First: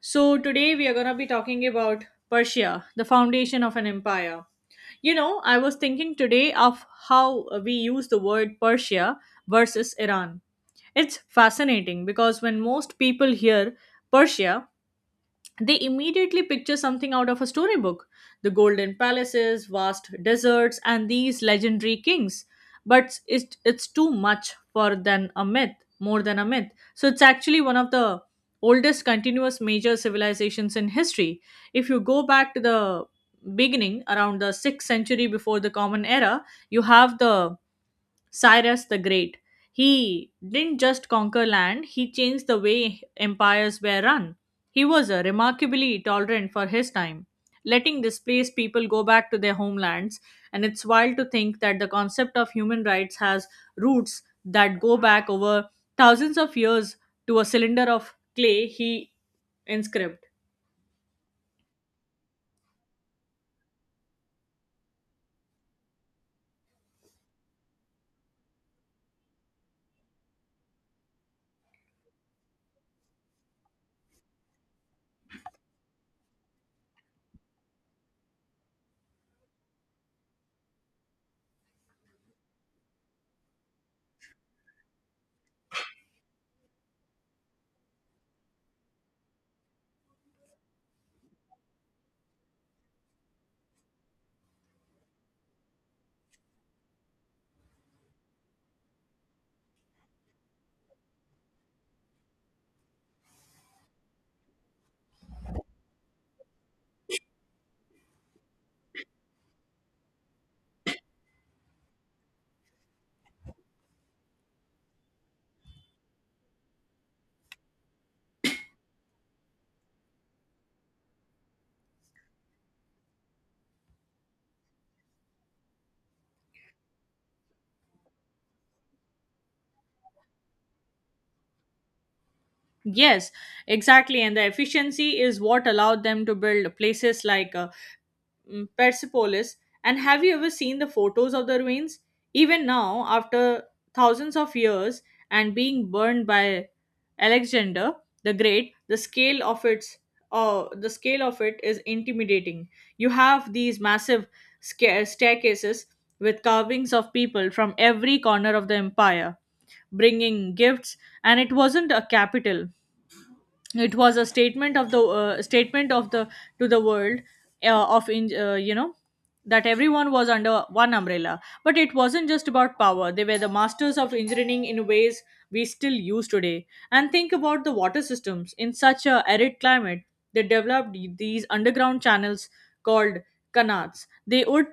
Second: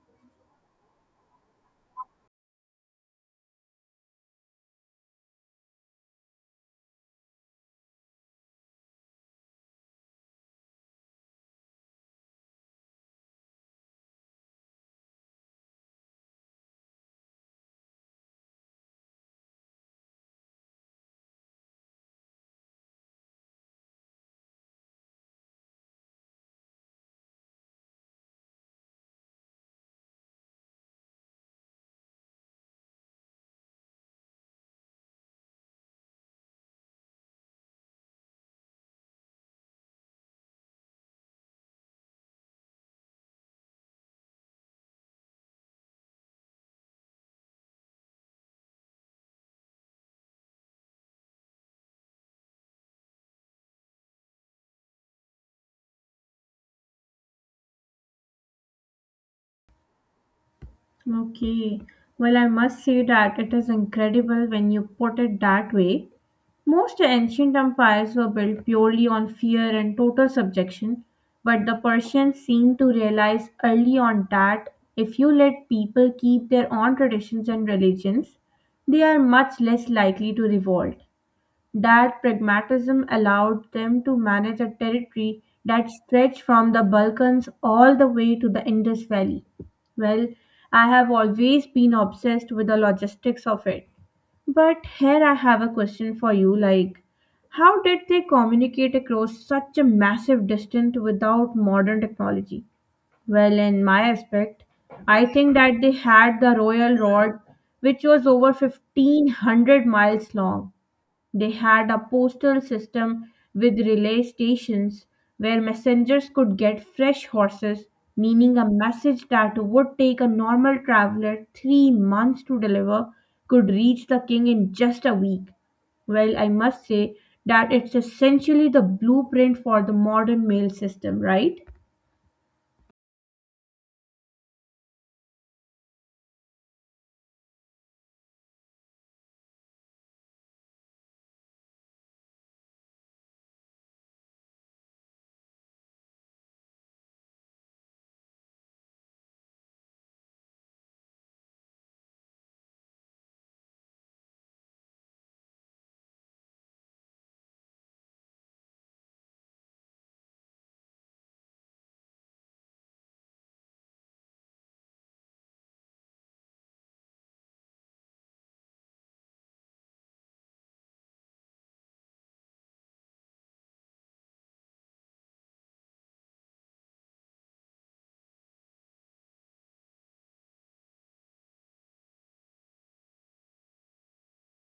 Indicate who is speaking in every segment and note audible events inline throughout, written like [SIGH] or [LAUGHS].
Speaker 1: So, today we are going to be talking about Persia, the foundation of an empire. You know, I was thinking today of how we use the word Persia versus Iran. It's fascinating because when most people hear Persia, they immediately picture something out of a storybook: the golden palaces, vast deserts, and these legendary kings. But it's too much for than a myth, more than a myth. So it's actually one of the oldest continuous major civilizations in history. If you go back to the beginning, around the 6th century before the Common Era, you have the Cyrus the Great. He didn't just conquer land, he changed the way empires were run. He was remarkably tolerant for his time, letting displaced people go back to their homelands, and it's wild to think that the concept of human rights has roots that go back over thousands of years to a cylinder of clay he inscribed.
Speaker 2: Okay. Well, I must say that it is incredible when you put it that way. Most ancient empires were built purely on fear and total subjection, but the Persians seemed to realize early on that if you let people keep their own traditions and religions, they are much less likely to revolt. That pragmatism allowed them to manage a territory that stretched from the Balkans all the way to the Indus Valley. Well, I have always been obsessed with the logistics of it. But here I have a question for you, how did they communicate across such a massive distance without modern technology? Well, in my aspect, I think that they had the royal road, which was over 1500 miles long. They had a postal system with relay stations where messengers could get fresh horses, meaning a message that would take a normal traveler 3 months to deliver could reach the king in just a week. Well, I must say that it's essentially the blueprint for the modern mail system, right?
Speaker 1: Yes, exactly. And the efficiency is what allowed them to build places like Persepolis. And have you ever seen the photos of the ruins? Even now, after thousands of years and being burned by Alexander the Great, the scale of its the scale of it is intimidating. You have these massive staircases with carvings of people from every corner of the empire, bringing gifts, and it wasn't a capital, it was a statement of the to the world of in, you know that everyone was under one umbrella. But it wasn't just about power, they were the masters of engineering in ways we still use today. And think about the water systems in such a arid climate, they developed these underground channels called canals. They would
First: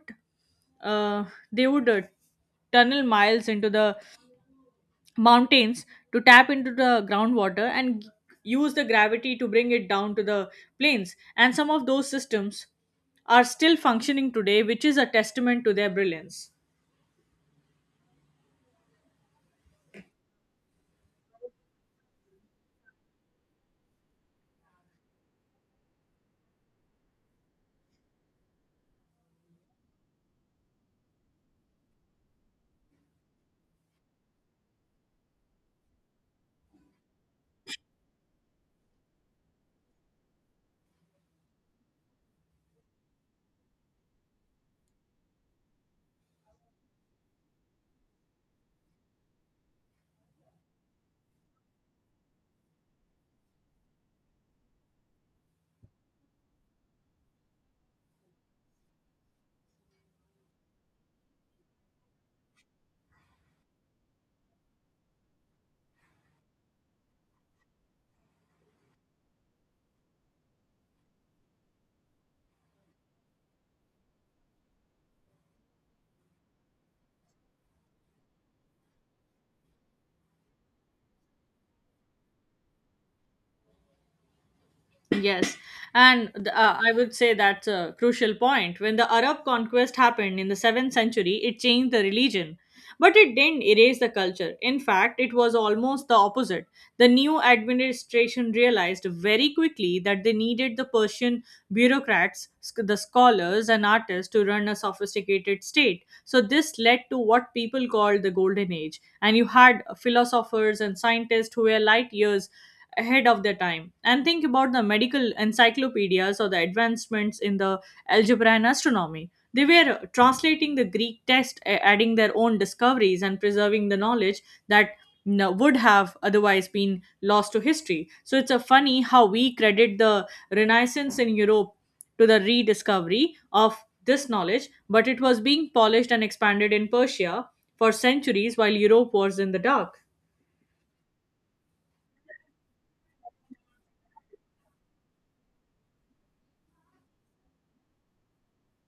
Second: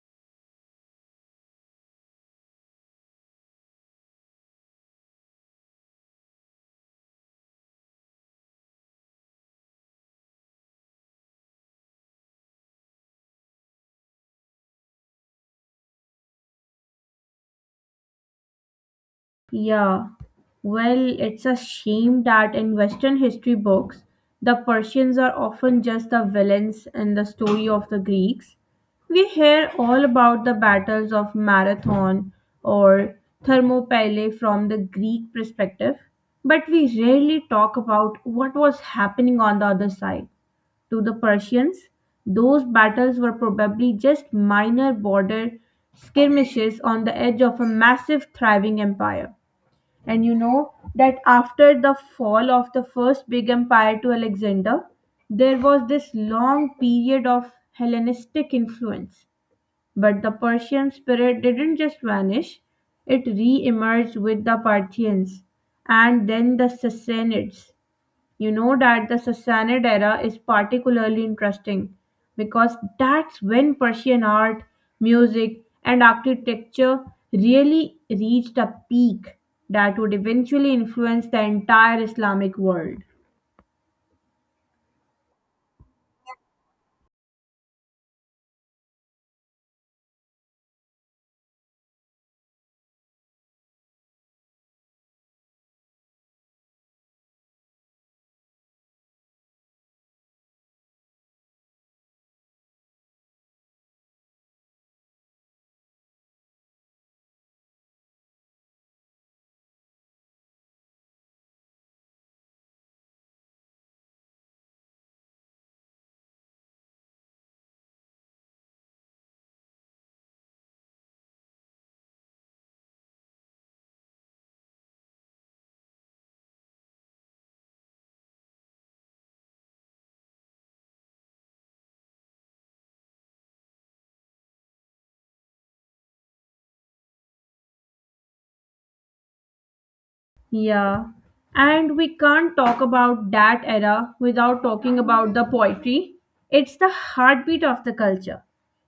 Speaker 1: uh, they would uh, tunnel miles into the mountains to tap into the groundwater and use the gravity to bring it down to the plains. And some of those systems are still functioning today, which is a testament to their brilliance.
Speaker 2: Yeah, well, it's a shame that in Western history books, the Persians are often just the villains in the story of the Greeks. We hear all about the battles of Marathon or Thermopylae from the Greek perspective, but we rarely talk about what was happening on the other side. To the Persians, those battles were probably just minor border skirmishes on the edge of a massive, thriving empire. And you know that after the fall of the first big empire to Alexander, there was this long period of Hellenistic influence. But the Persian spirit didn't just vanish, it re emerged with the Parthians and then the Sassanids. You know that the Sassanid era is particularly interesting because that's when Persian art, music, and architecture really reached a peak that would eventually influence the entire Islamic world.
Speaker 1: Yes, and I would say that's a crucial point. When the Arab conquest happened in the 7th century, it changed the religion, but it didn't erase the culture. In fact, it was almost the opposite. The new administration realized very quickly that they needed the Persian bureaucrats, the scholars, and artists to run a sophisticated state. So, this led to what people called the Golden Age, and you had philosophers and scientists who were light years ahead of their time. And think about the medical encyclopedias or the advancements in the algebra and astronomy. They were translating the greek text, adding their own discoveries and preserving the knowledge that would have otherwise been lost to history. So it's a funny how we credit the renaissance in europe to the rediscovery of this knowledge, but it was being polished and expanded in persia for centuries while europe was in the dark.
Speaker 2: Yeah, and we can't talk about that era without talking about the poetry. It's the heartbeat of the culture.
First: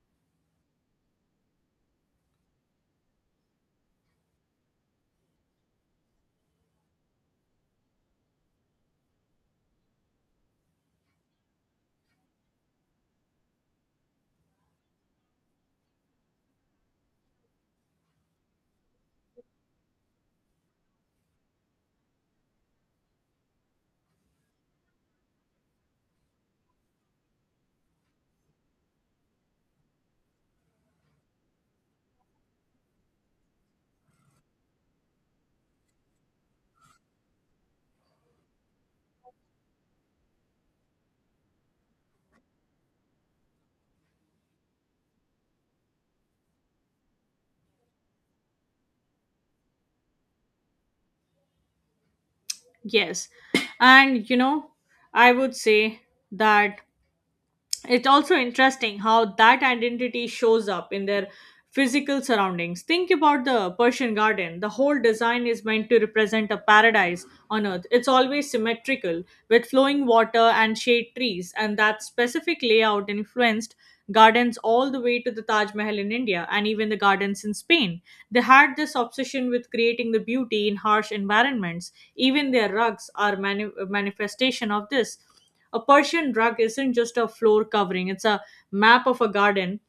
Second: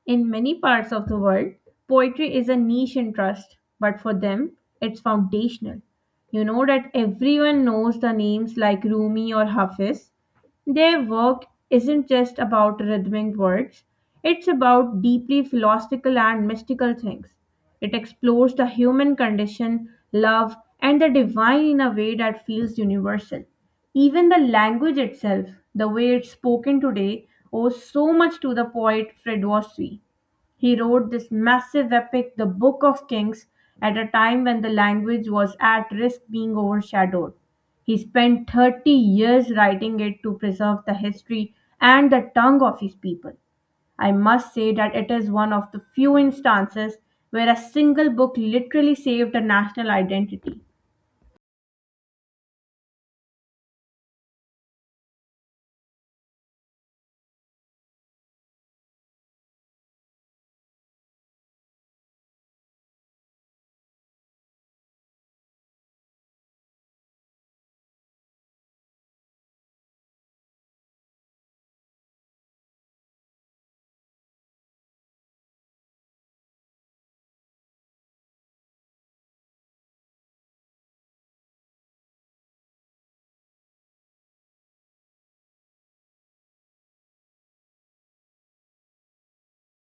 Speaker 2: In many parts of the world, poetry is a niche interest, but for them, it's foundational. You know that everyone knows the names like Rumi or Hafiz, their work isn't just about rhythmic words, it's about deeply philosophical and mystical things. It explores the human condition, love, and the divine in a way that feels universal. Even the language itself, the way it's spoken today, owes so much to the poet Fred Wassey. He wrote this massive epic, the Book of Kings, at a time when the language was at risk being overshadowed. He spent 30 years writing it to preserve the history and the tongue of his people. I must say that it is one of the few instances where a single book literally saved a national identity.
Speaker 1: Yes. And you know, I would say that it's also interesting how that identity shows up in their physical surroundings. Think about the Persian garden. The whole design is meant to represent a paradise on earth. It's always symmetrical with flowing water and shade trees, and that specific layout influenced gardens all the way to the Taj Mahal in India and even the gardens in Spain. They had this obsession with creating the beauty in harsh environments. Even their rugs are manifestation of this. A Persian rug isn't just a floor covering, it's a map of a garden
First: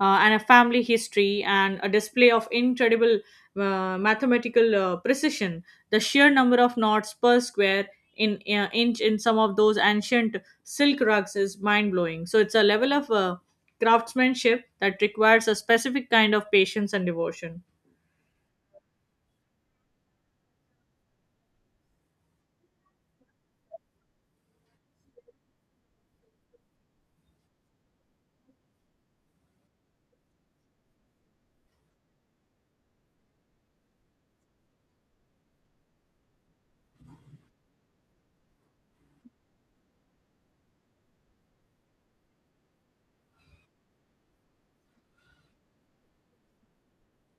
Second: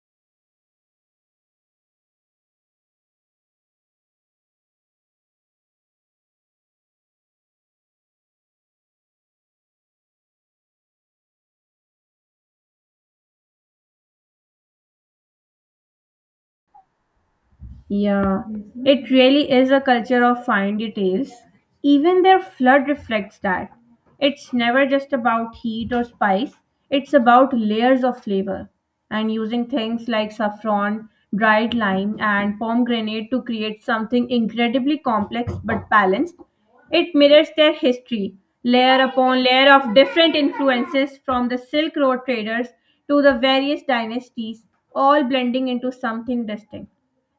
Speaker 1: uh, and a family history and a display of incredible mathematical precision. The sheer number of knots per square in inch in some of those ancient silk rugs is mind blowing. So it's a level of craftsmanship that requires a specific kind of patience and devotion.
Speaker 2: Yeah, it really is a culture of fine details. Even their flood reflects that. It's never just about heat or spice, it's about layers of flavor. And using things like saffron, dried lime, and pomegranate to create something incredibly complex but balanced, it mirrors their history, layer upon layer of different influences from the Silk Road traders to the various dynasties, all blending into something distinct.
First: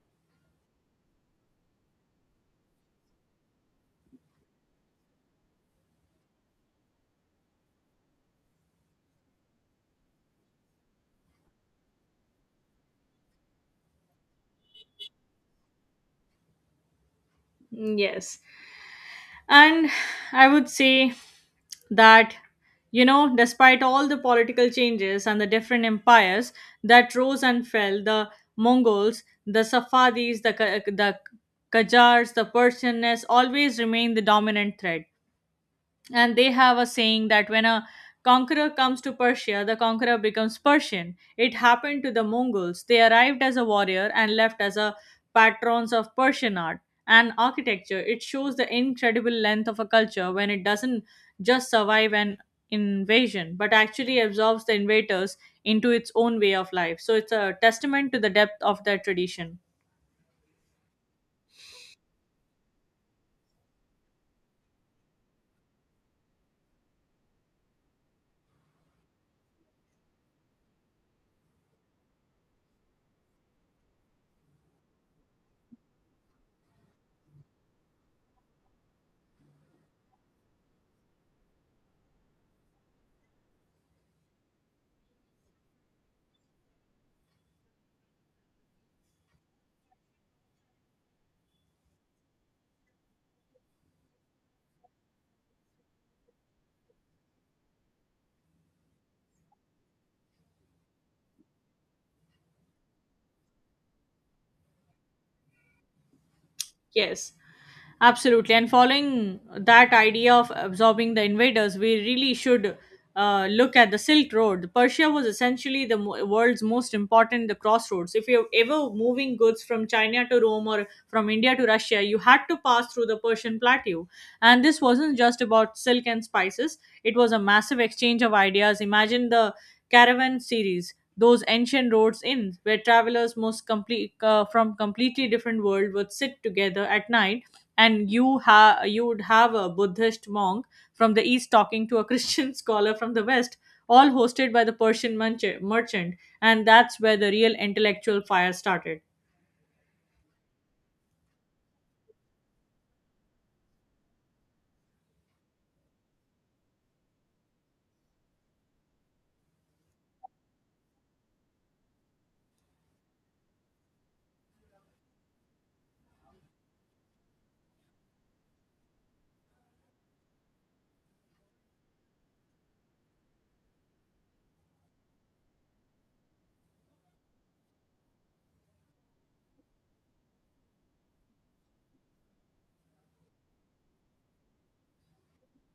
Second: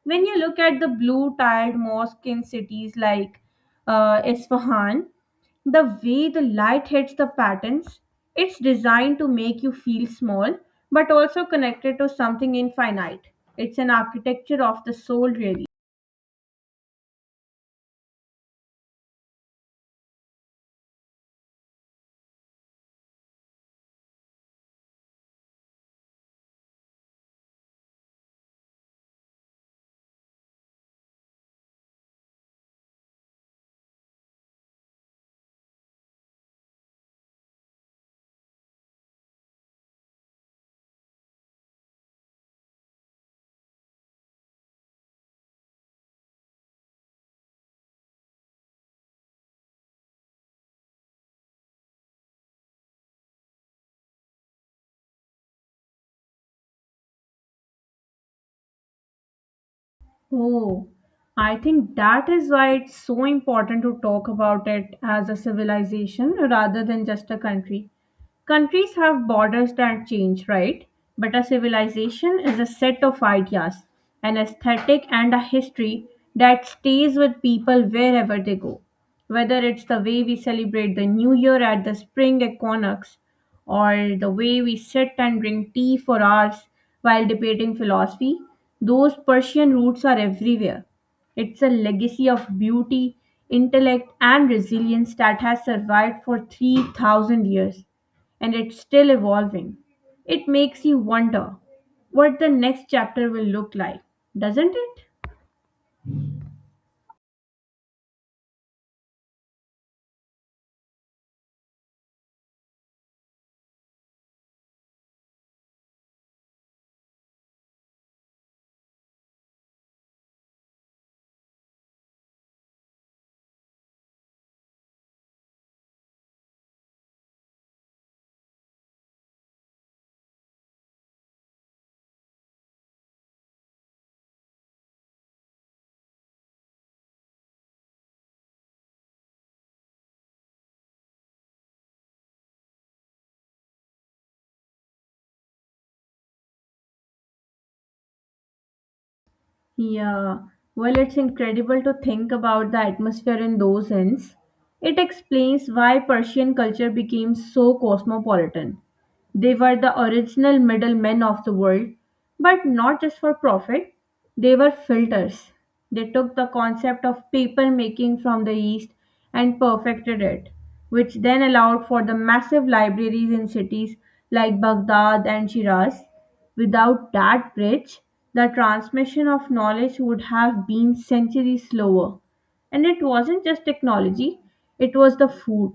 Speaker 2: When you look at the blue tiled mosque in cities like Isfahan, the way the light hits the patterns, it's designed to make you feel small but also connected to something infinite. It's an architecture of the soul, really.
Speaker 1: Yes, and I would say that, you know, despite all the political changes and the different empires that rose and fell, the Mongols, the Safavids, the Qajars, the Persianness always remained the dominant threat. And they have a saying that when a conqueror comes to Persia, the conqueror becomes Persian. It happened to the Mongols. They arrived as a warrior and left as a patrons of Persian art and architecture. It shows the incredible length of a culture when it doesn't just survive an invasion, but actually absorbs the invaders into its own way of life. So it's a testament to the depth of their tradition.
Speaker 2: Oh, I think that is why it's so important to talk about it as a civilization rather than just a country. Countries have borders that change, right? But a civilization is a set of ideas, an aesthetic, and a history that stays with people wherever they go. Whether it's the way we celebrate the new year at the spring equinox, or the way we sit and drink tea for hours while debating philosophy, those Persian roots are everywhere. It's a legacy of beauty, intellect, and resilience that has survived for 3,000 years and it's still evolving. It makes you wonder what the next chapter will look like, doesn't it?
Speaker 1: Yes, absolutely. And following that idea of absorbing the invaders, we really should look at the Silk Road. Persia was essentially the world's most important the crossroads. If you're ever moving goods from China to Rome or from India to Russia, you had to pass through the Persian plateau. And this wasn't just about silk and spices; it was a massive exchange of ideas. Imagine the caravan series, those ancient roads in where travelers most complete from completely different world would sit together at night, and you would have a buddhist monk from the east talking to a christian [LAUGHS] scholar from the west, all hosted by the merchant. And that's where the real intellectual fire started.
Speaker 2: Yeah, well, it's incredible to think about the atmosphere in those hints. It explains why Persian culture became so cosmopolitan. They were the original middlemen of the world, but not just for profit, they were filters. They took the concept of paper making from the East and perfected it, which then allowed for the massive libraries in cities like Baghdad and Shiraz. Without that bridge, the transmission of knowledge would have been centuries slower. And it wasn't just technology, it was the food.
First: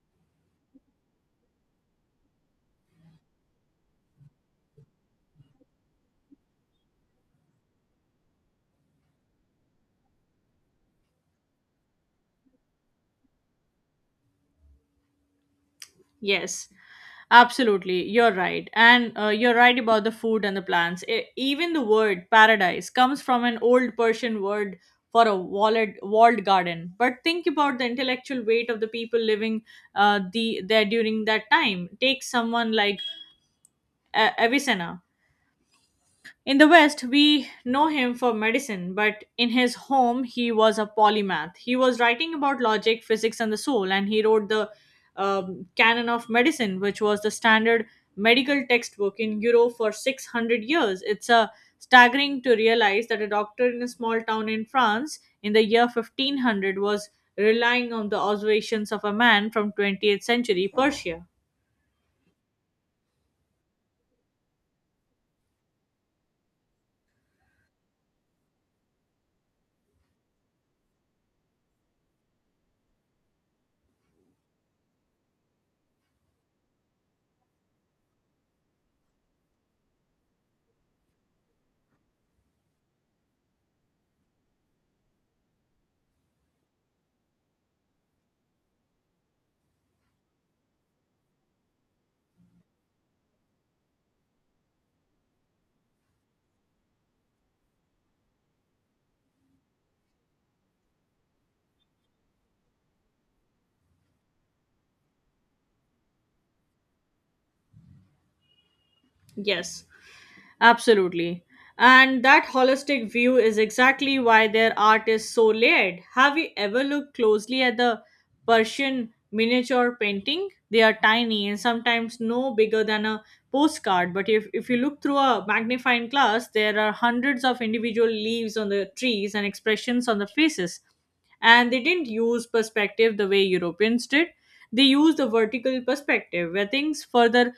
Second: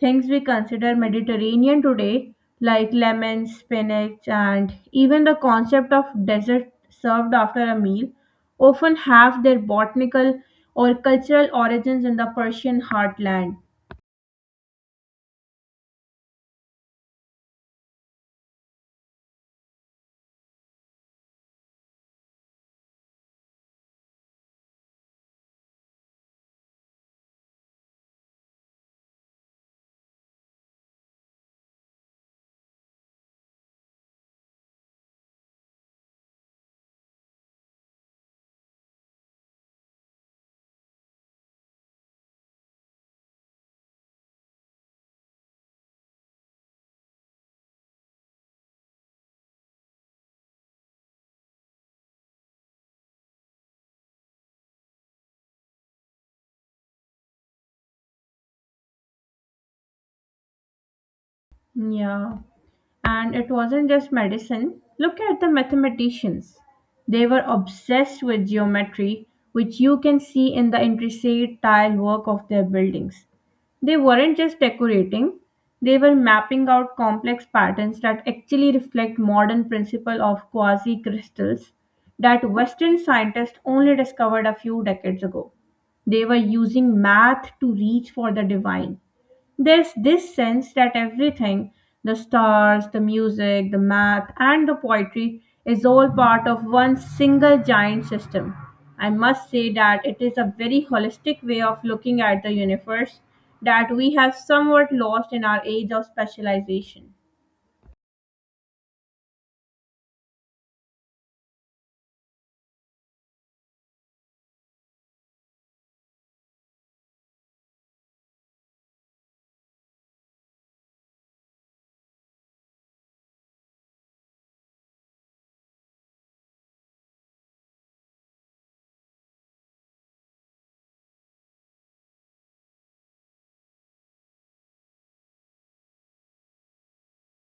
Speaker 2: Things we consider Mediterranean today, like lemon, spinach, and even the concept of dessert served after a meal, often have their botanical or cultural origins in the Persian heartland.
Speaker 1: Yes, absolutely, you're right. And you're right about the food and the plants. Even the word paradise comes from an old Persian word for a walled garden. But think about the intellectual weight of the people living there during that time. Take someone like Avicenna. In the West, we know him for medicine, but in his home, he was a polymath. He was writing about logic, physics, and the soul, and he wrote the Canon of Medicine, which was the standard medical textbook in Europe for 600 years. It's a staggering to realize that a doctor in a small town in France in the year 1500 was relying on the observations of a man from 20th century Persia.
Speaker 2: Yeah. And it wasn't just medicine. Look at the mathematicians. They were obsessed with geometry, which you can see in the intricate tile work of their buildings. They weren't just decorating, they were mapping out complex patterns that actually reflect modern principle of quasi crystals that Western scientists only discovered a few decades ago. They were using math to reach for the divine. There's this sense that everything the stars, the music, the math, and the poetry is all part of one single giant system. I must say that it is a very holistic way of looking at the universe that we have somewhat lost in our age of specialization.
Speaker 1: Yes. Absolutely. And that holistic view is exactly why their art is so layered. Have you ever looked closely at the Persian miniature painting? They are tiny and sometimes no bigger than a postcard, but if you look through a magnifying glass, there are hundreds of individual leaves on the trees and expressions on the faces. And they didn't use perspective the way Europeans did. They used the vertical perspective where things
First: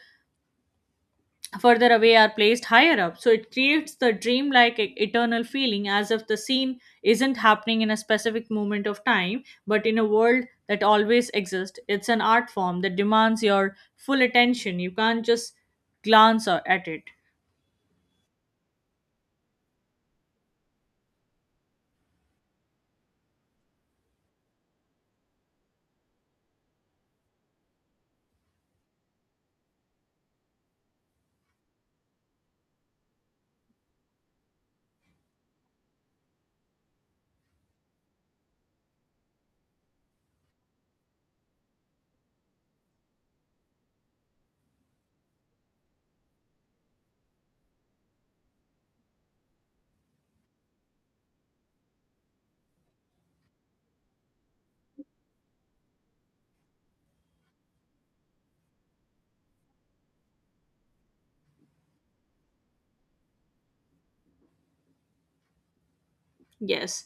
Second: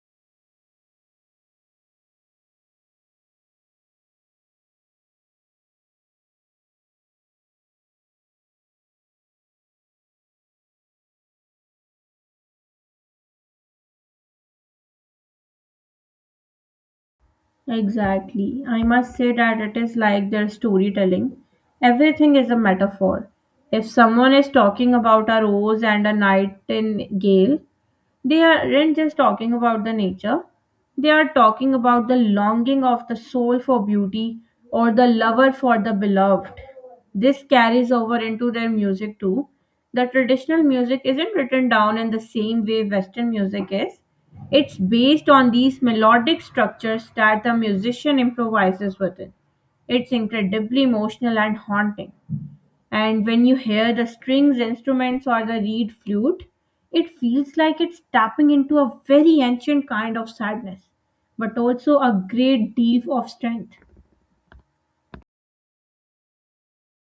Speaker 1: further away are placed higher up. So it creates the dreamlike eternal feeling as if the scene isn't happening in a specific moment of time, but in a world that always exists. It's an art form that demands your full attention. You can't just glance at it.
Speaker 2: Exactly. I must say that it is like their storytelling. Everything is a metaphor. If someone is talking about a rose and a nightingale, they aren't just talking about the nature they are talking about the longing of the soul for beauty or the lover for the beloved. This carries over into their music too. The traditional music isn't written down in the same way western music is, it's based on these melodic structures that the musician improvises within. It's incredibly emotional and haunting, and when you hear the strings instruments or the reed flute, it feels like it's tapping into a very ancient kind of sadness, but also a great deal of strength.
Speaker 1: Yes.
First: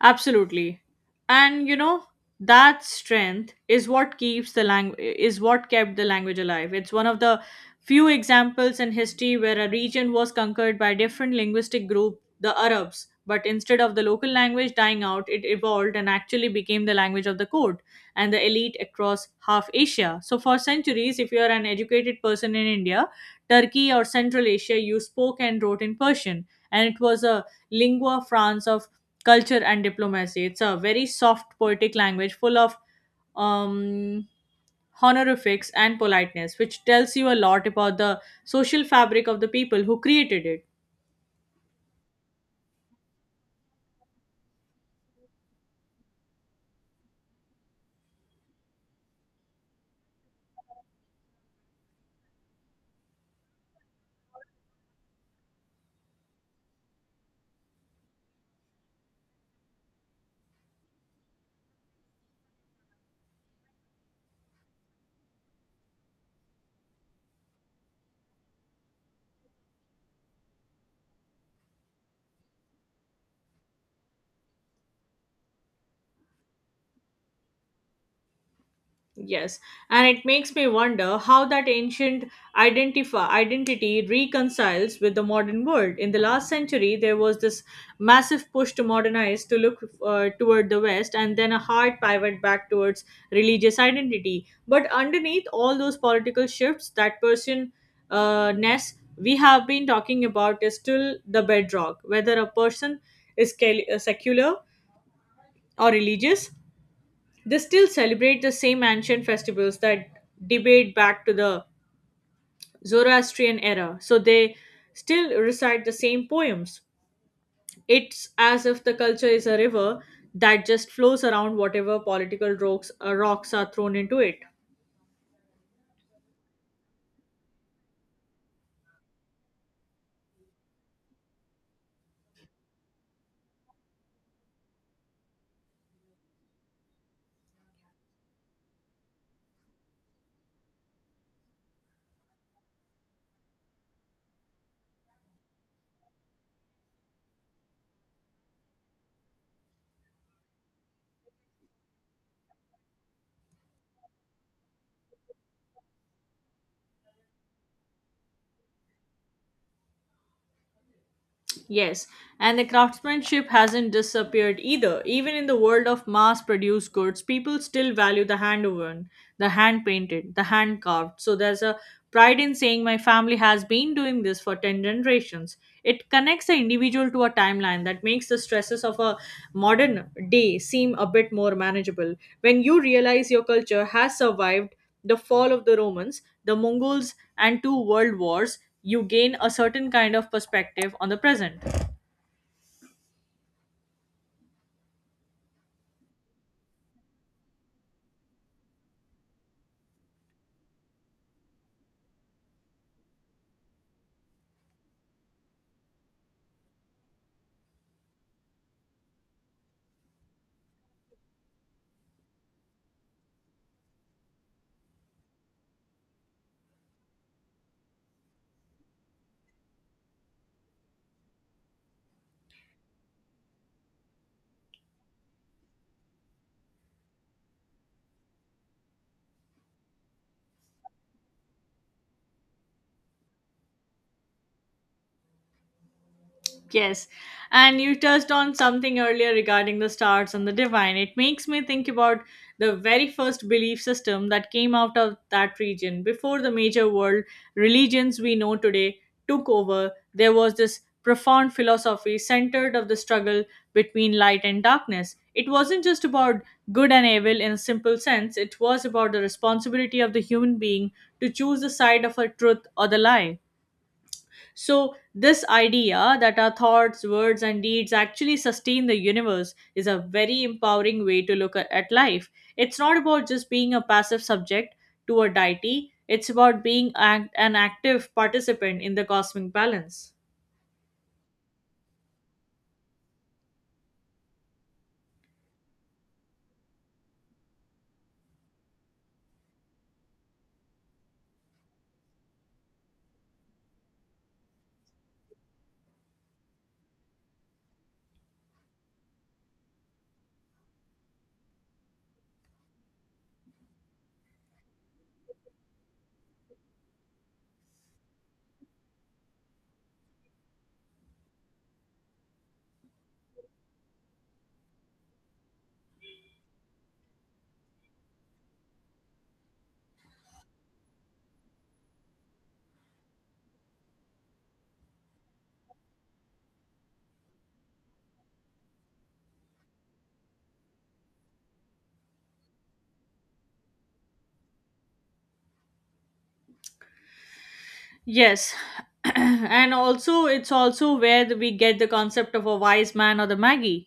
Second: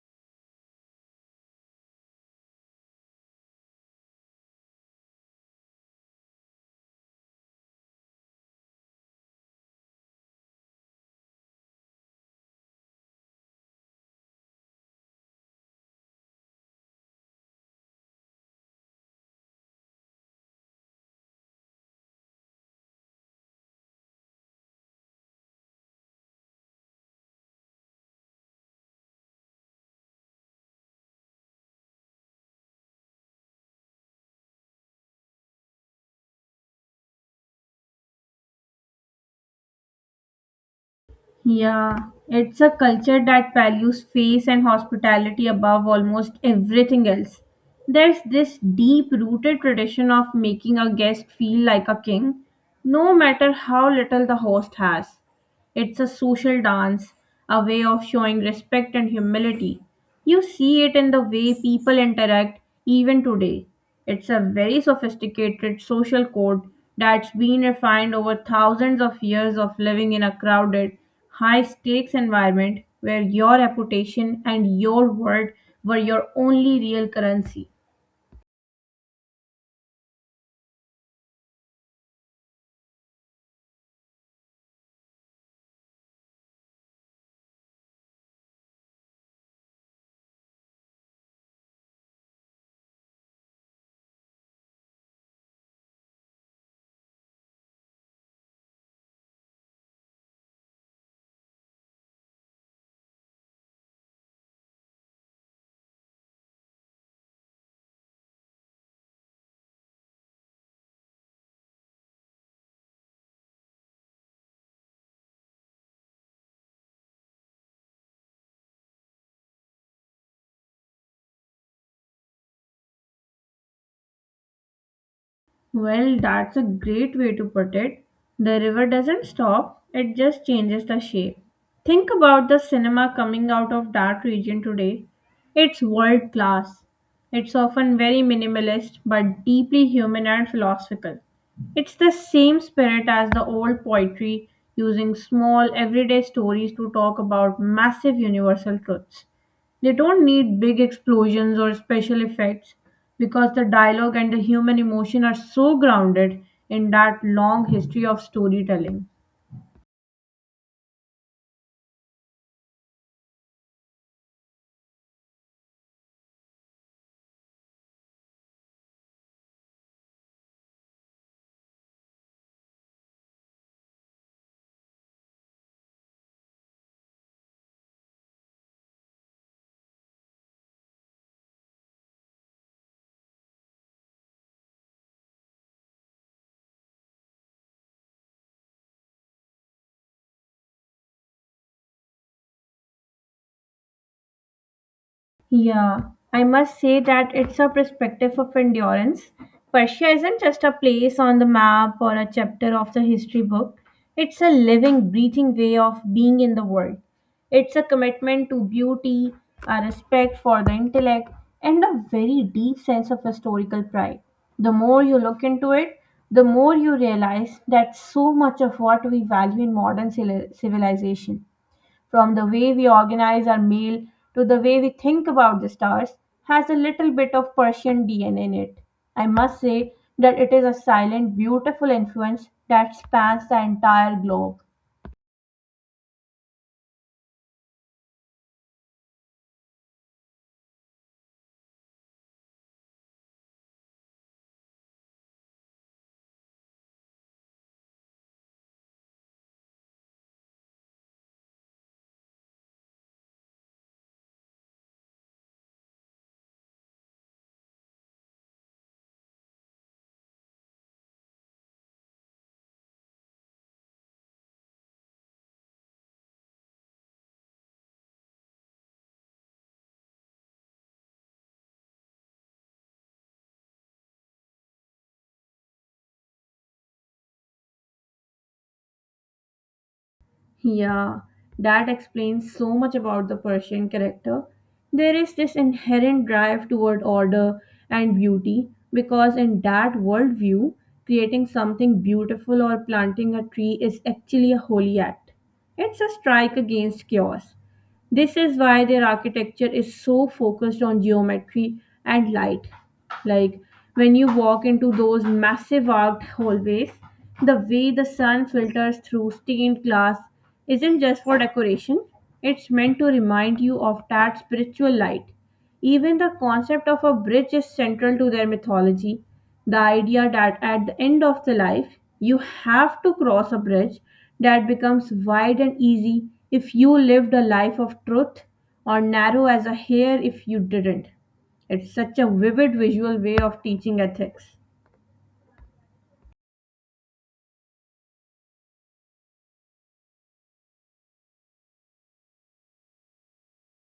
Speaker 1: Absolutely. And you know, that strength is what keeps the language is what kept the language alive. It's one of the few examples in history where a region was conquered by a different linguistic group, the Arabs, but instead of the local language dying out, it evolved and actually became the language of the court and the elite across half Asia. So for centuries, if you are an educated person in India, Turkey or Central Asia, you spoke and wrote in Persian, and it was a lingua franca of culture and diplomacy. It's a very soft poetic language full of um, honorifics and politeness, which tells you a lot about the social fabric of the people who created it.
Speaker 2: Yeah, it's a culture that values faith and hospitality above almost everything else. There's this deep rooted tradition of making a guest feel like a king, no matter how little the host has. It's a social dance, a way of showing respect and humility. You see it in the way people interact even today. It's a very sophisticated social code that's been refined over thousands of years of living in a crowded, high stakes environment where your reputation and your word were your only real currency.
Speaker 1: Yes, and it makes me wonder how that ancient identity reconciles with the modern world. In the last century, there was this massive push to modernize, to look toward the West, and then a hard pivot back towards religious identity. But underneath all those political shifts, that person ness we have been talking about is still the bedrock. Whether a person is secular or religious, they still celebrate the same ancient festivals that debate back to the Zoroastrian era, so they still recite the same poems. It's as if the culture is a river that just flows around whatever political rocks are thrown into it.
Speaker 2: Well, that's a great way to put it. The river doesn't stop, it just changes the shape. Think about the cinema coming out of that region today. It's world class. It's often very minimalist but deeply human and philosophical. It's the same spirit as the old poetry, using small everyday stories to talk about massive universal truths. They don't need big explosions or special effects because the dialogue and the human emotion are so grounded in that long history of storytelling.
Speaker 1: Yes, and the craftsmanship hasn't disappeared either. Even in the world of mass produced goods, people still value the hand woven, the hand painted, the hand carved. So there's a pride in saying my family has been doing this for 10 generations. It connects the individual to a timeline that makes the stresses of a modern day seem a bit more manageable. When you realize your culture has survived the fall of the Romans, the Mongols, and two world wars, you gain a certain kind of perspective on the present.
Speaker 2: Yeah, I must say that it's a perspective of endurance. Persia isn't just a place on the map or a chapter of the history book, it's a living, breathing way of being in the world. It's a commitment to beauty, a respect for the intellect, and a very deep sense of historical pride. The more you look into it, the more you realize that so much of what we value in modern civilization from the way we organize our mail to the way we think about the stars has a little bit of Persian DNA in it. I must say that it is a silent, beautiful influence that spans the entire globe.
Speaker 1: Yes. And you touched on something earlier regarding the stars and the divine. It makes me think about the very first belief system that came out of that region. Before the major world religions we know today took over, there was this profound philosophy centered of the struggle between light and darkness. It wasn't just about good and evil in a simple sense, it was about the responsibility of the human being to choose the side of a truth or the lie. So, this idea that our thoughts, words, and deeds actually sustain the universe is a very empowering way to look at life. It's not about just being a passive subject to a deity, it's about being an active participant in the cosmic balance.
Speaker 2: Yeah, that explains so much about the Persian character. There is this inherent drive toward order and beauty because, in that worldview, creating something beautiful or planting a tree is actually a holy act. It's a strike against chaos. This is why their architecture is so focused on geometry and light. Like when you walk into those massive arched hallways, the way the sun filters through stained glass isn't just for decoration, it's meant to remind you of that spiritual light. Even the concept of a bridge is central to their mythology, the idea that at the end of the life you have to cross a bridge that becomes wide and easy if you lived a life of truth or narrow as a hair if you didn't. It's such a vivid visual way of teaching ethics.
Speaker 1: Yes. [CLEARS THROAT] And also, it's also where we get the concept of a wise man or the Magi.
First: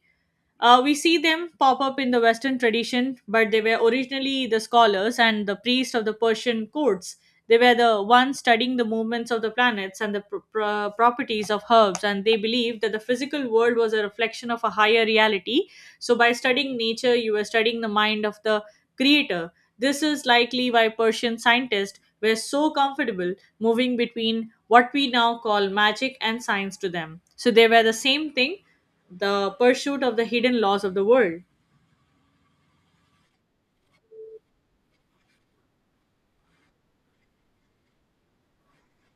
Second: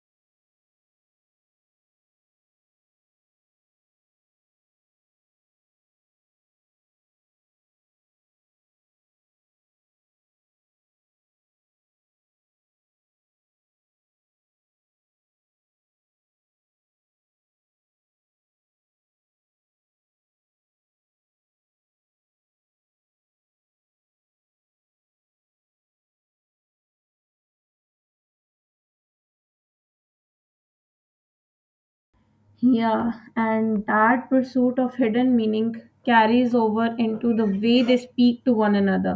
Speaker 1: We see them pop up in the Western tradition, but they were originally the scholars and the priests of the Persian courts. They were the ones studying the movements of the planets and the properties of herbs, and they believed that the physical world was a reflection of a higher reality, so, by studying nature, you were studying the mind of the creator. This is likely why Persian scientists were so comfortable moving between what we now call magic and science to them. So, they were the same thing, the pursuit of the hidden laws of the world.
Speaker 2: Yeah, and that pursuit of hidden meaning carries over into the way they speak to one another.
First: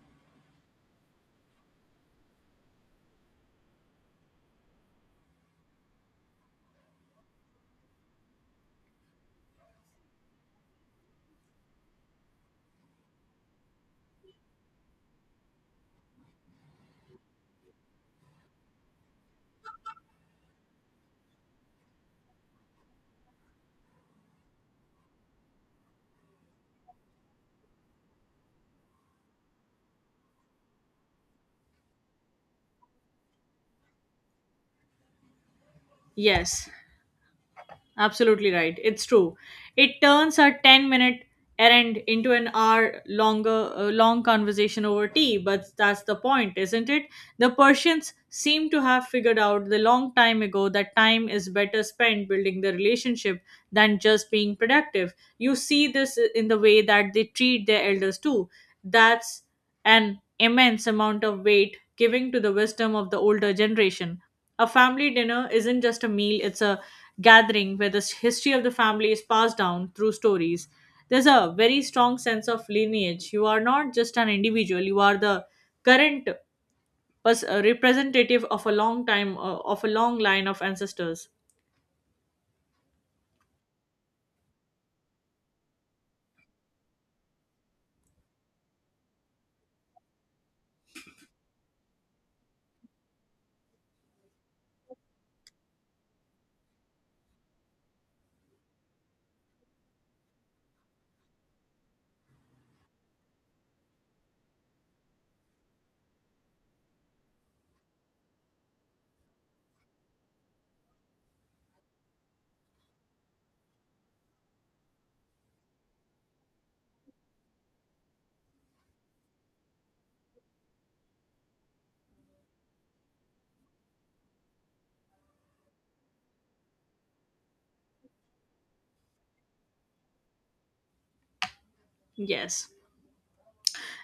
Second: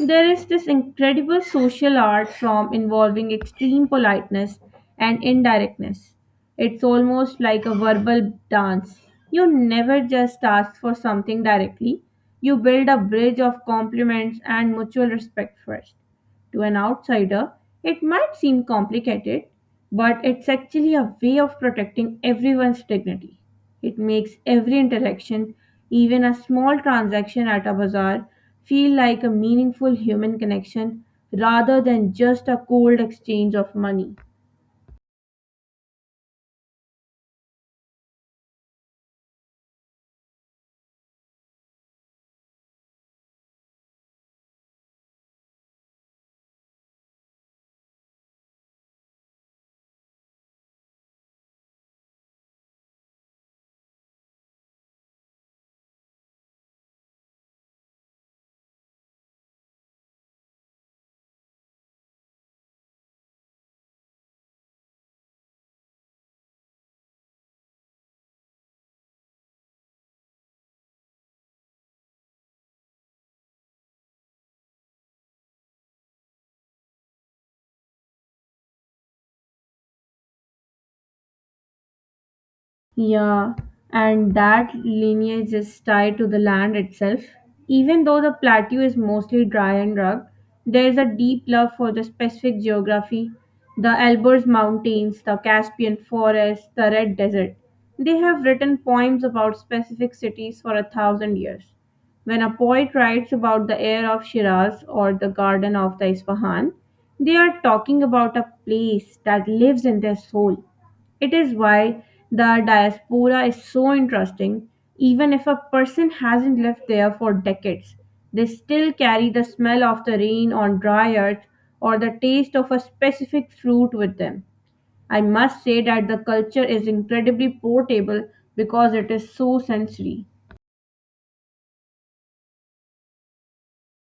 Speaker 2: There is this incredible social art form involving extreme politeness and indirectness. It's almost like a verbal dance. You never just ask for something directly, you build a bridge of compliments and mutual respect first. To an outsider, it might seem complicated, but it's actually a way of protecting everyone's dignity. It makes every interaction, even a small transaction at a bazaar, feel like a meaningful human connection rather than just a cold exchange of money.
Speaker 1: Yes. Absolutely right. It's true. It turns a 10-minute minute errand into an hour long conversation over tea, but that's the point, isn't it? The Persians seem to have figured out the long time ago that time is better spent building the relationship than just being productive. You see this in the way that they treat their elders too. That's an immense amount of weight giving to the wisdom of the older generation. A family dinner isn't just a meal, it's a gathering where the history of the family is passed down through stories. There's a very strong sense of lineage. You are not just an individual, you are the current representative of a long line of ancestors.
Speaker 2: Yeah, and that lineage is tied to the land itself. Even though the plateau is mostly dry and rugged, there is a deep love for the specific geography. The Elburz Mountains, the Caspian Forest, the Red Desert. They have written poems about specific cities for a thousand years. When a poet writes about the air of Shiraz or the garden of the Isfahan, they are talking about a place that lives in their soul. It is why the diaspora is so interesting. Even if a person hasn't lived there for decades, they still carry the smell of the rain on dry earth or the taste of a specific fruit with them. I must say that the culture is incredibly portable because it is so sensory.
Speaker 1: Yes.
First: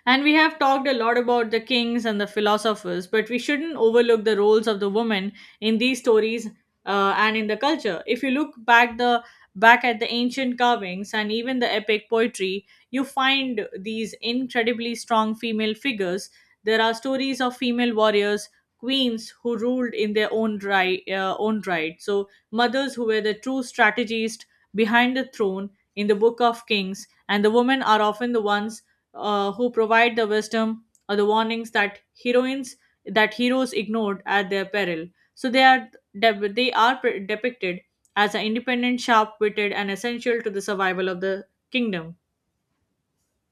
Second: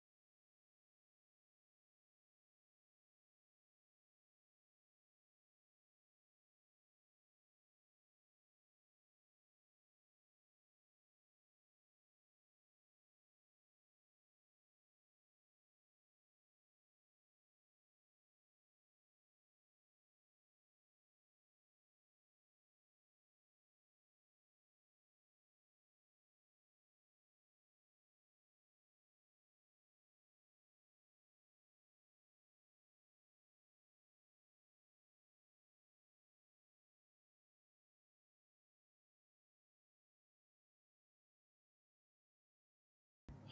Speaker 1: And we have talked a lot about the kings and the philosophers, but we shouldn't overlook the roles of the women in these stories, and in the culture. If you look back at the ancient carvings and even the epic poetry, you find these incredibly strong female figures. There are stories of female warriors, queens who ruled in their own right. So mothers who were the true strategists behind the throne in the Book of Kings, and the women are often the ones, who provide the wisdom or the warnings that heroines that heroes ignored at their peril. So they are depicted as an independent, sharp-witted, and essential to the survival of the kingdom.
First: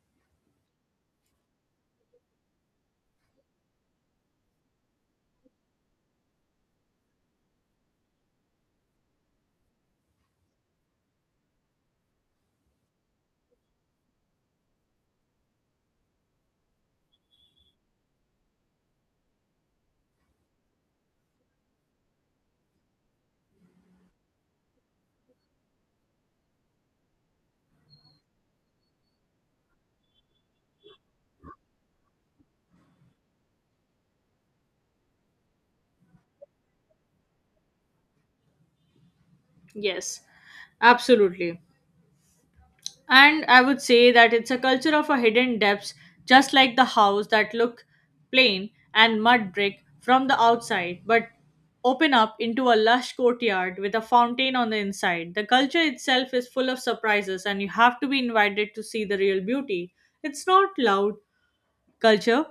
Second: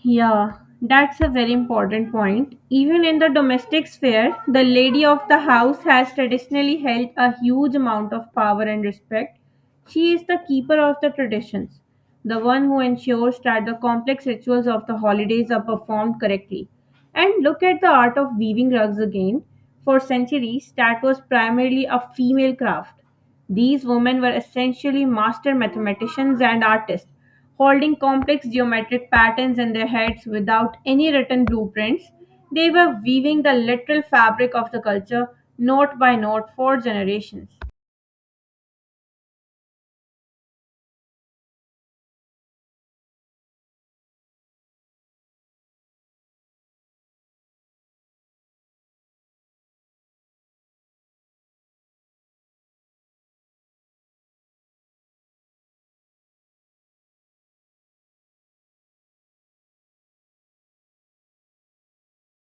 Speaker 2: Yeah, that's a very important point. Even in the domestic sphere, the lady of the house has traditionally held a huge amount of power and respect. She is the keeper of the traditions, the one who ensures that the complex rituals of the holidays are performed correctly. And look at the art of weaving rugs again. For centuries, that was primarily a female craft. These women were essentially master mathematicians and artists, holding complex geometric patterns in their heads without any written blueprints. They were weaving the literal fabric of the culture, note by note, for generations.
Speaker 1: Yes, absolutely. And I would say that it's a culture of a hidden depths, just like the house that look plain and mud brick from the outside, but open up into a lush courtyard with a fountain on the inside. The culture itself is full of surprises, and you have to be invited to see the real beauty. It's not loud, culture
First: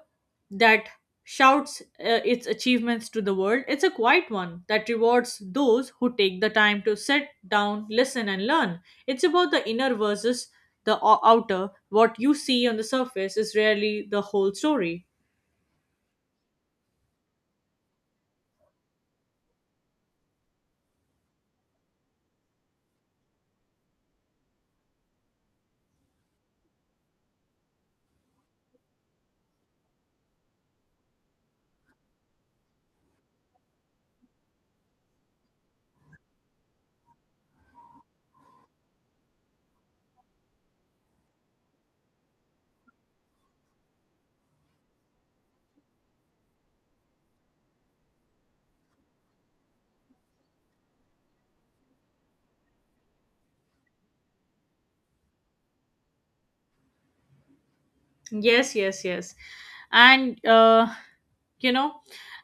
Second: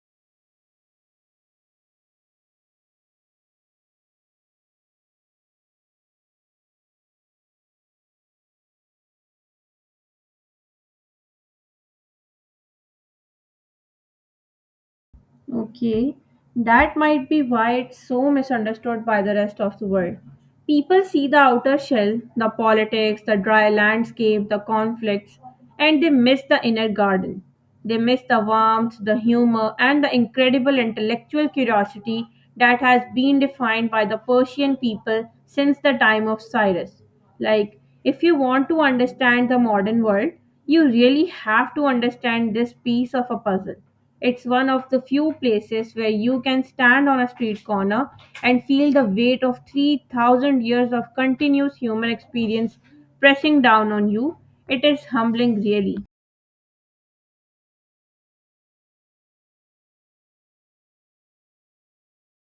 Speaker 1: that shouts its achievements to the world. It's a quiet one that rewards those who take the time to sit down, listen, and learn. It's about the inner versus the outer. What you see on the surface is rarely the whole story.
Speaker 2: Okay, that might be why it's so misunderstood by the rest of the world. People see the outer shell, the politics, the dry landscape, the conflicts, and they miss the inner garden. They miss the warmth, the humor, and the incredible intellectual curiosity that has been defined by the Persian people since the time of Cyrus. Like, if you want to understand the modern world, you really have to understand this piece of a puzzle. It's one of the few places where you can stand on a street corner and feel the weight of 3,000 years of continuous human experience pressing down on you. It is humbling, really.
Speaker 1: Yes, yes, yes. And you know,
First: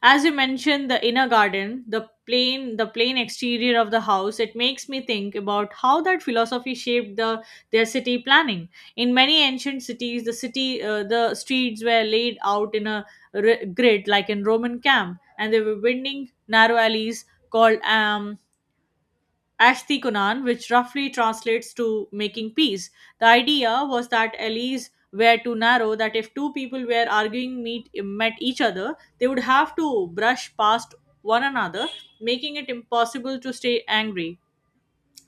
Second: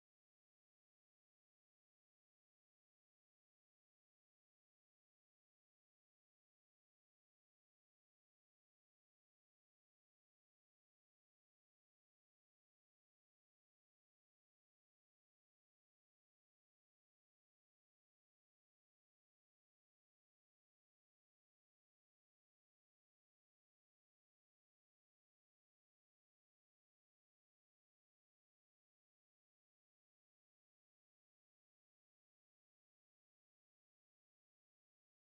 Speaker 1: as you mentioned, the inner garden, the plain exterior of the house, it makes me think about how that philosophy shaped their city planning. In many ancient cities, the streets were laid out in a grid, like in Roman camp, and they were winding narrow alleys called Ashti Kunan, which roughly translates to making peace. The idea was that alleys were too narrow, that if two people were arguing met each other, they would have to brush past one another, making it impossible to stay angry.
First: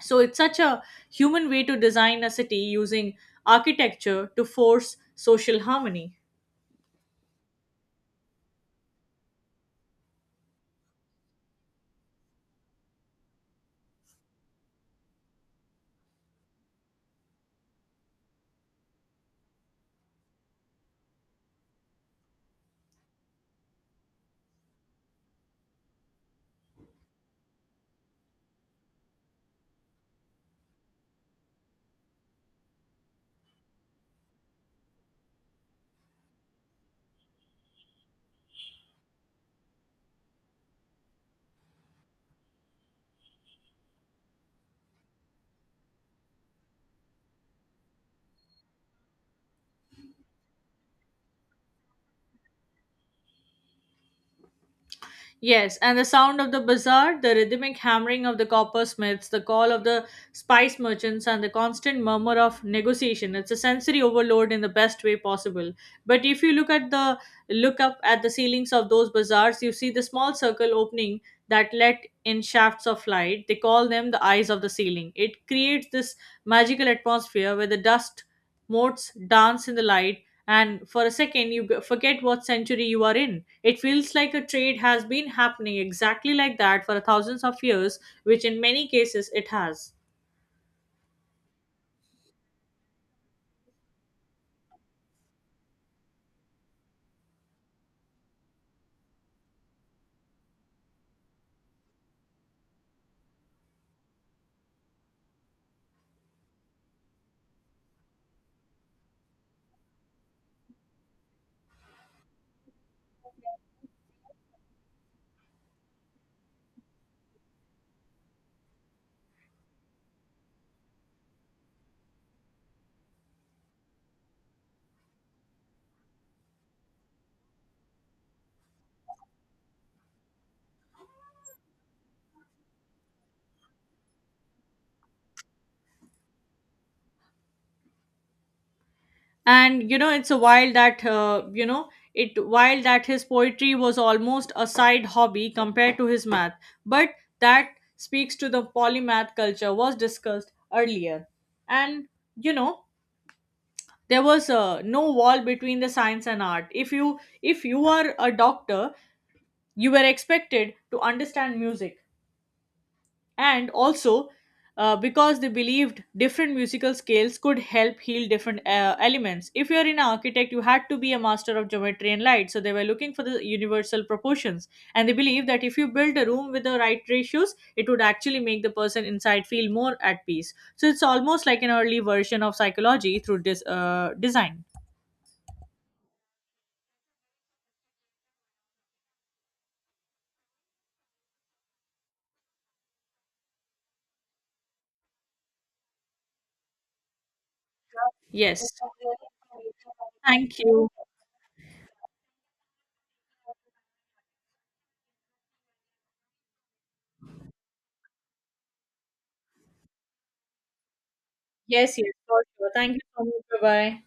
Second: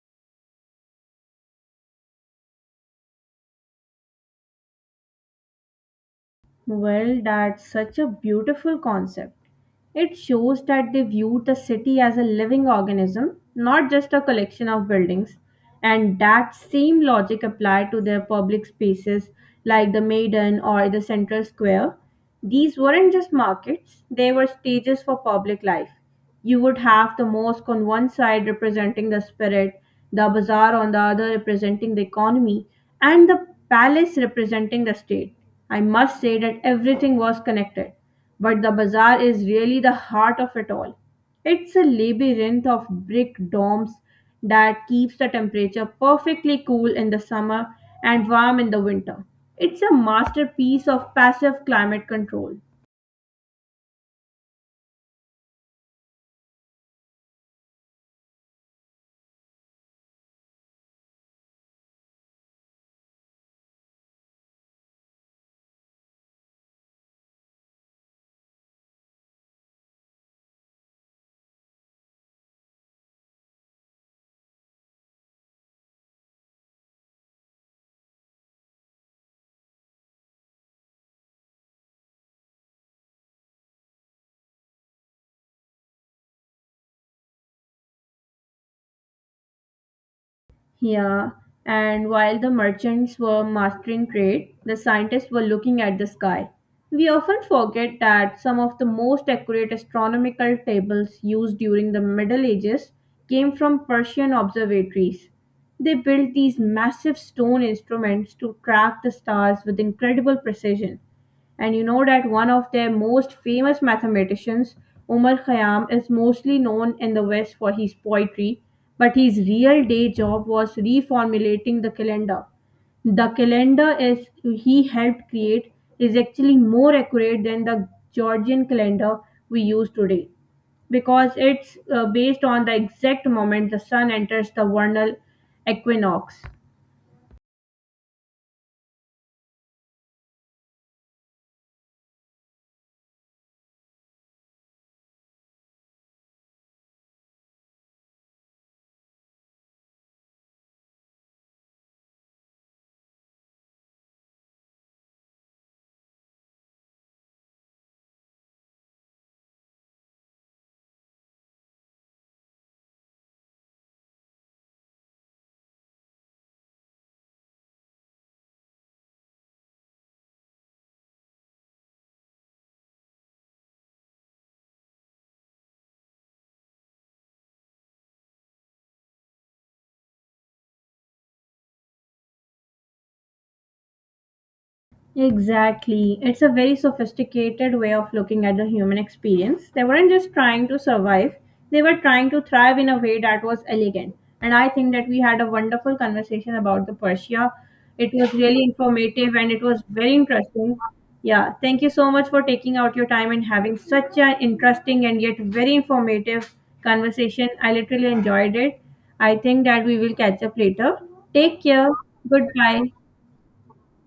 Speaker 1: So it's such a human way to design a city using architecture to force social harmony.
Speaker 2: Well, that's such a beautiful concept. It shows that they viewed the city as a living organism, not just a collection of buildings. And that same logic applied to their public spaces like the Maidan or the Central Square. These weren't just markets, they were stages for public life. You would have the mosque on one side representing the spirit, the bazaar on the other representing the economy, and the palace representing the state. I must say that everything was connected, but the bazaar is really the heart of it all. It's a labyrinth of brick domes that keeps the temperature perfectly cool in the summer and warm in the winter. It's a masterpiece of passive climate control.
Speaker 1: Yes, and the sound of the bazaar, the rhythmic hammering of the coppersmiths, the call of the spice merchants, and the constant murmur of negotiation. It's a sensory overload in the best way possible. But if you look up at the ceilings of those bazaars, you see the small circle opening that let in shafts of light. They call them the eyes of the ceiling. It creates this magical atmosphere where the dust motes dance in the light, and for a second you forget what century you are in. It feels like a trade has been happening exactly like that for thousands of years, which in many cases it has.
Speaker 2: Yeah, and while the merchants were mastering trade, the scientists were looking at the sky. We often forget that some of the most accurate astronomical tables used during the Middle Ages came from Persian observatories. They built these massive stone instruments to track the stars with incredible precision. And you know that one of their most famous mathematicians, Umar Khayyam, is mostly known in the West for his poetry, but his real day job was reformulating the calendar. The calendar is he helped create is actually more accurate than the Georgian calendar we use today because it's based on the exact moment the sun enters the vernal equinox.
Speaker 1: And it's a while that it while that his poetry was almost a side hobby compared to his math, but that speaks to the polymath culture was discussed earlier. And you know there was no wall between the science and art. If you if you are a doctor, you were expected to understand music, and also because they believed different musical scales could help heal different elements. If you're an architect, you had to be a master of geometry and light, so they were looking for the universal proportions. And they believed that if you build a room with the right ratios, it would actually make the person inside feel more at peace. So it's almost like an early version of psychology through design.
Speaker 2: Exactly. It's a very sophisticated way of looking at the human experience. They weren't just trying to survive, they were trying to thrive in a way that was elegant. And I think that we had a wonderful conversation about the Persia. It was really
Speaker 1: Yes.
Speaker 2: informative and it was very
Speaker 1: Thank
Speaker 2: interesting.
Speaker 1: you.
Speaker 2: Yeah, thank you so much for taking out your time and having such an interesting and yet very informative conversation. I literally enjoyed it. I think that we will catch up later. Take care.
Speaker 1: Yes, yes, for sure.
Speaker 2: Goodbye.
Speaker 1: Thank you so much. Bye bye.